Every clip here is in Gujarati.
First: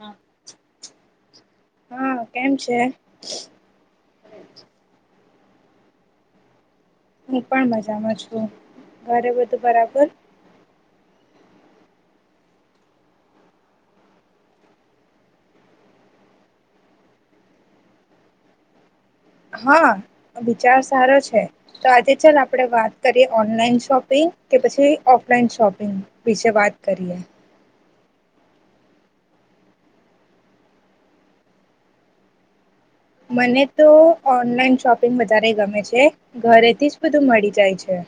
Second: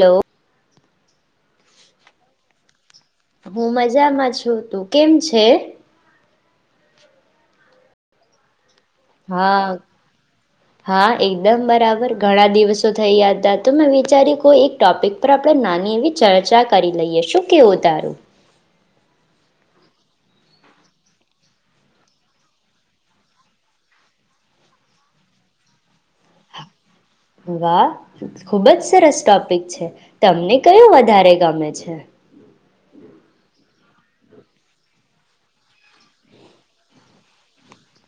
હા. હા કેમ છે. હું મજામાં છું તું કેમ છે. છે હું પણ મજામાં છું. ઘરે બધું હા બરાબર હા એકદમ બરાબર ઘણા દિવસો થયા હતા તો મેં વિચારી્યું કોઈ એક ટોપિક પર આપણે નાની એવી ચર્ચા કરી લઈએ શું કેવું તારું હા વિચાર સારો છે તો આજે ચાલ આપણેે વાત કરીએ ઓનલાઈન શોપિંગ કે પછી ઓફલાઈન શોપિંગ. વિશેે વાત કરીએ. વાહ ખુબ જ સરસ ટોપિક છે તમને કયું વધારે ગમે છે. મને તો ઓનલાઈન શોપિંગ વધારે ગમે છે ઘરેથી જ બધું મળી જાય છે.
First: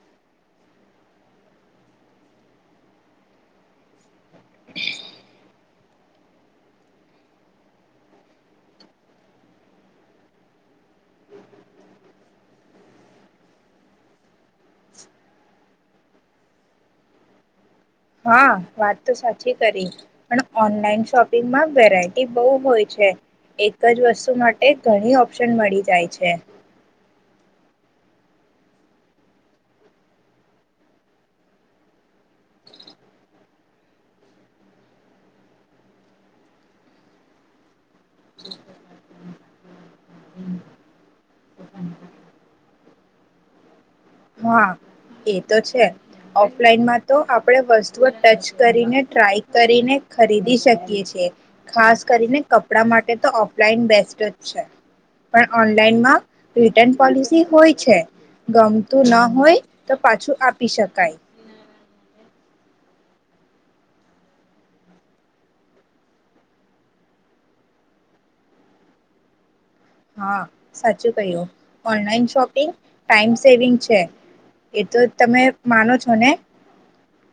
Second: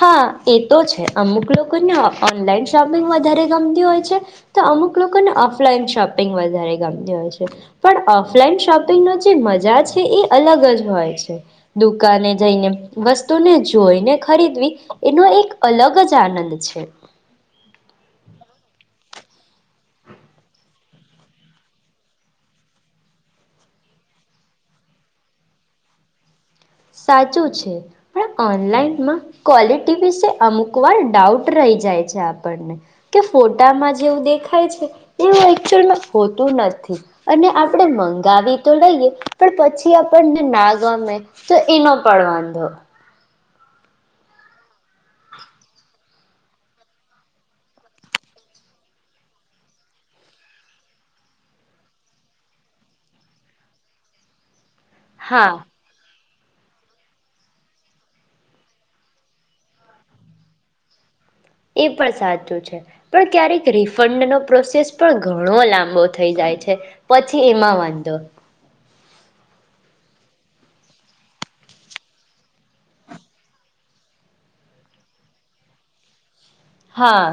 હા એ તો છે અમુક લોકોને ઓનલાઈન શોપિંગ વધારે ગમતી હોય છે. તો અમુક લોકોને ઓ ફલાઈન શોપિંગ વધારે ગમતી હોય છે પણ ઓફલાઈન શોપિંગનો જે મજા છે એ અલગ જ હોય છે દુકાને જઈને વસ્તુને જોઈને ખરીદવી એનો એક અલગ જ આનંદ છે. હા વાત તો સાચી કરી પણ ઓનલાઈન શોપિંગમાં વેરાયટી બહુ હોય છે એક જ વસ્તુ માટે ઘણી ઓપ્શન મળી જાય છે. સાચું છે પણ ઓનલાઈનમાં ક્વોલિટી વિશે અમુક વાર ડાઉટ રહી જાય છે આપણને કે ફોટામાં જેવું દેખાય છે એવું એકચઅલમાં હોતું નથી અને આપણે મંગાવી તો લઈએ પણ પછી આપણને ના ગમે. તો એનો પણ વાંધો. હા એ તો છે ઓફલાઈનમાં તો આપણે વસ્તુઓ ટચ કરીને ટ્રાય કરીને ખરીદી શકીએ છીએ ખાસ કરીને કપડા માટે તો ઓફલાઈન બેસ્ટ જ છે. પણ હા ઓનલાઈન માં રિટર્ન પોલિસી હોય છે ગ ત ના હોય તો પાછું આપી શકાય. એ પણ સાચું છે પણ ક્યારેક રિફંડનો પ્રોસેસ પણ ઘણો લાંબો થઈ જાય છે પછી એમાં વાંધો. હા સાચું કહ્યું ઓનલાઈન શોપિંગ ટાઈમ સેવિંગ છે એતો તમે માનો છો ને? હા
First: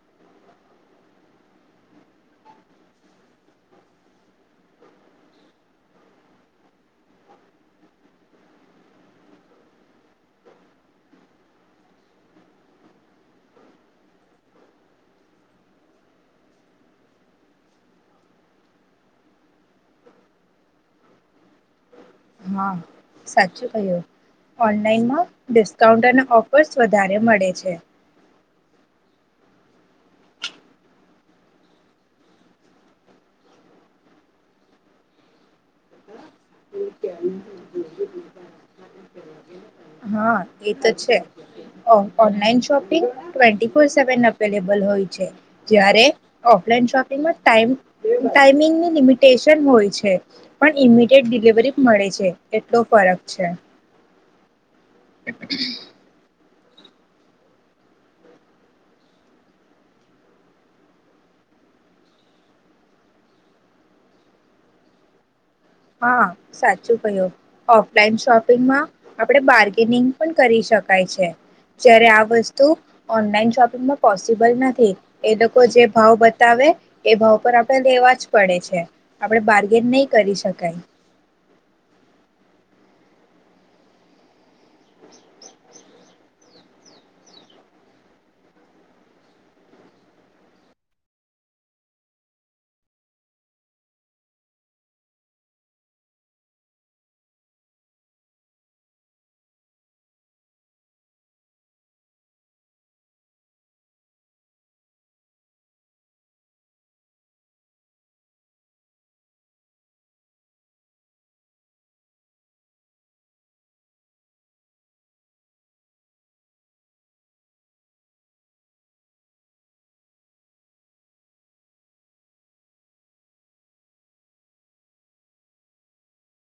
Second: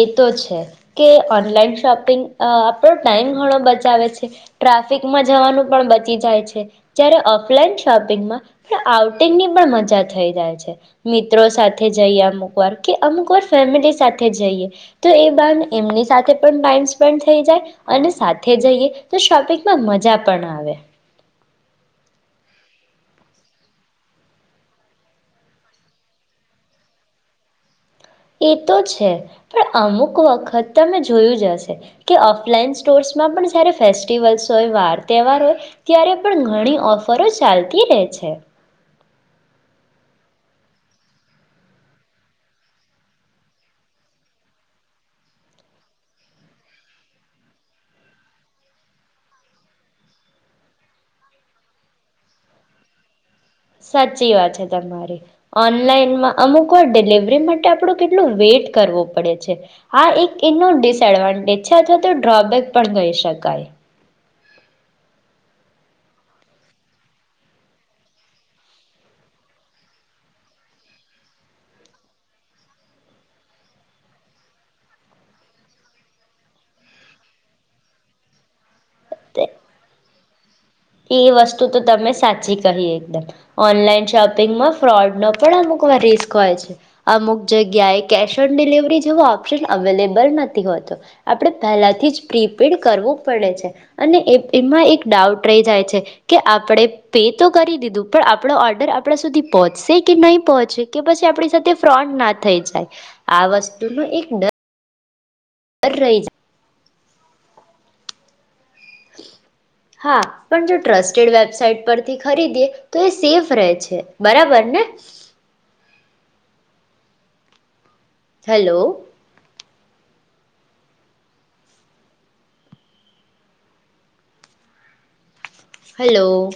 એ તો છે કે ઓનલાઈન શોપિંગ આપણો ટાઈમ ઘણો બચાવે છે ટ્રાફિકમાં જવાનું પણ બચી જાય છે જ્યારે ઓફલાઈન શોપિંગમાં આઉટિંગની પણ મજા થઈ જાય છે મિત્રો સાથે જઈએ અમુક વાર કે અમુકવાર ફેમિલી સાથે જઈએ તો એ બા એમની સાથે પણ ટાઈમ સ્પેન્ડ થઈ જાય અને સાથે જઈએ તો શોપિંગમાં મજા પણ આવે. હા સાચું કય્યું ઓનલાઈનમાં ડિસ્કાઉન્ટ અને ઓફર્સ વધારે મળે છે. એ તો છે પણ અમુક વખત તમે જોયું જ હશે કે ઓફલાઈન સ્ટોર્સમાં પણ જયારે ફેસ્ટિવલ્સ હોય વાર તહેવાર હોય ત્યારે પણ ઘણી ઓફરો ચાલતી રહે છે. હા એ તો છે online shopping twenty four seven available હોય છે જ્યારે ઓફલાઈન શોપિંગમાં ટમ ટાઈમિંગની લિમિટેશન હોય છે પણ ઈમિડિયટ ડિલવરી મળે છે એટલો ફરક છે. સાચી વાત છે. ઓનલાઈનમાં અમુક કો ડિલિવરી માટે આપણ કેટલું વેટ કરવો પડે છે. આ એક એનો ડિસએડવાન્ટેજ છે. અથવા તો ડ્રોબેક પણ કહી શકાય. હા સાચું કય્યું ઓફલાઈન શોપિંગમાં આપણે બાર્ગેનિંગ પણ કરી શકાય છે જ્યારે આ વસ્તુ ઓનલાઈન શોપિંગમાં પોસિબલ નથી એ લોકો જે ભાવ બતાવે એ ભાવ પર આપણે લેવા જ પડે છે. આપડે તે બાર્ગેન નઈ કરી શકે. એ વસ્તુ તો તમે સાચી કહી એકદમ ઓનલાઈન શોપિંગમાં ફ્રોડનો પણ અમુક વાર રિસ્ક હોય છે અમુક જગ્યાએ કેશ ઓન ડિલવરી જેવો ઓપ્શન અવેલેબલ નથી હોતો આપણે પહેલાથી જ પ્રીપેડ કરવું પડે છે અને એમાં એક ડાઉટ રાઈ જાય છે કે આપણે પે તો કરી દીધું પણ આપણો ઓર્ડર આપણા સુધી પહોંચશે કે નહીં પહોંચશે કે પછી આપણી સાથે ફ્રોડ ના થઈ જાય આ વસ્તુનો એક ડર ડર રહી જાય. હા પણ જો ટ્રસ્ટેડ વેબસાાઈટ પરથી ખરીદીએ તો એ સેફ રહે છે બરાબર ને. હેલો. હલો.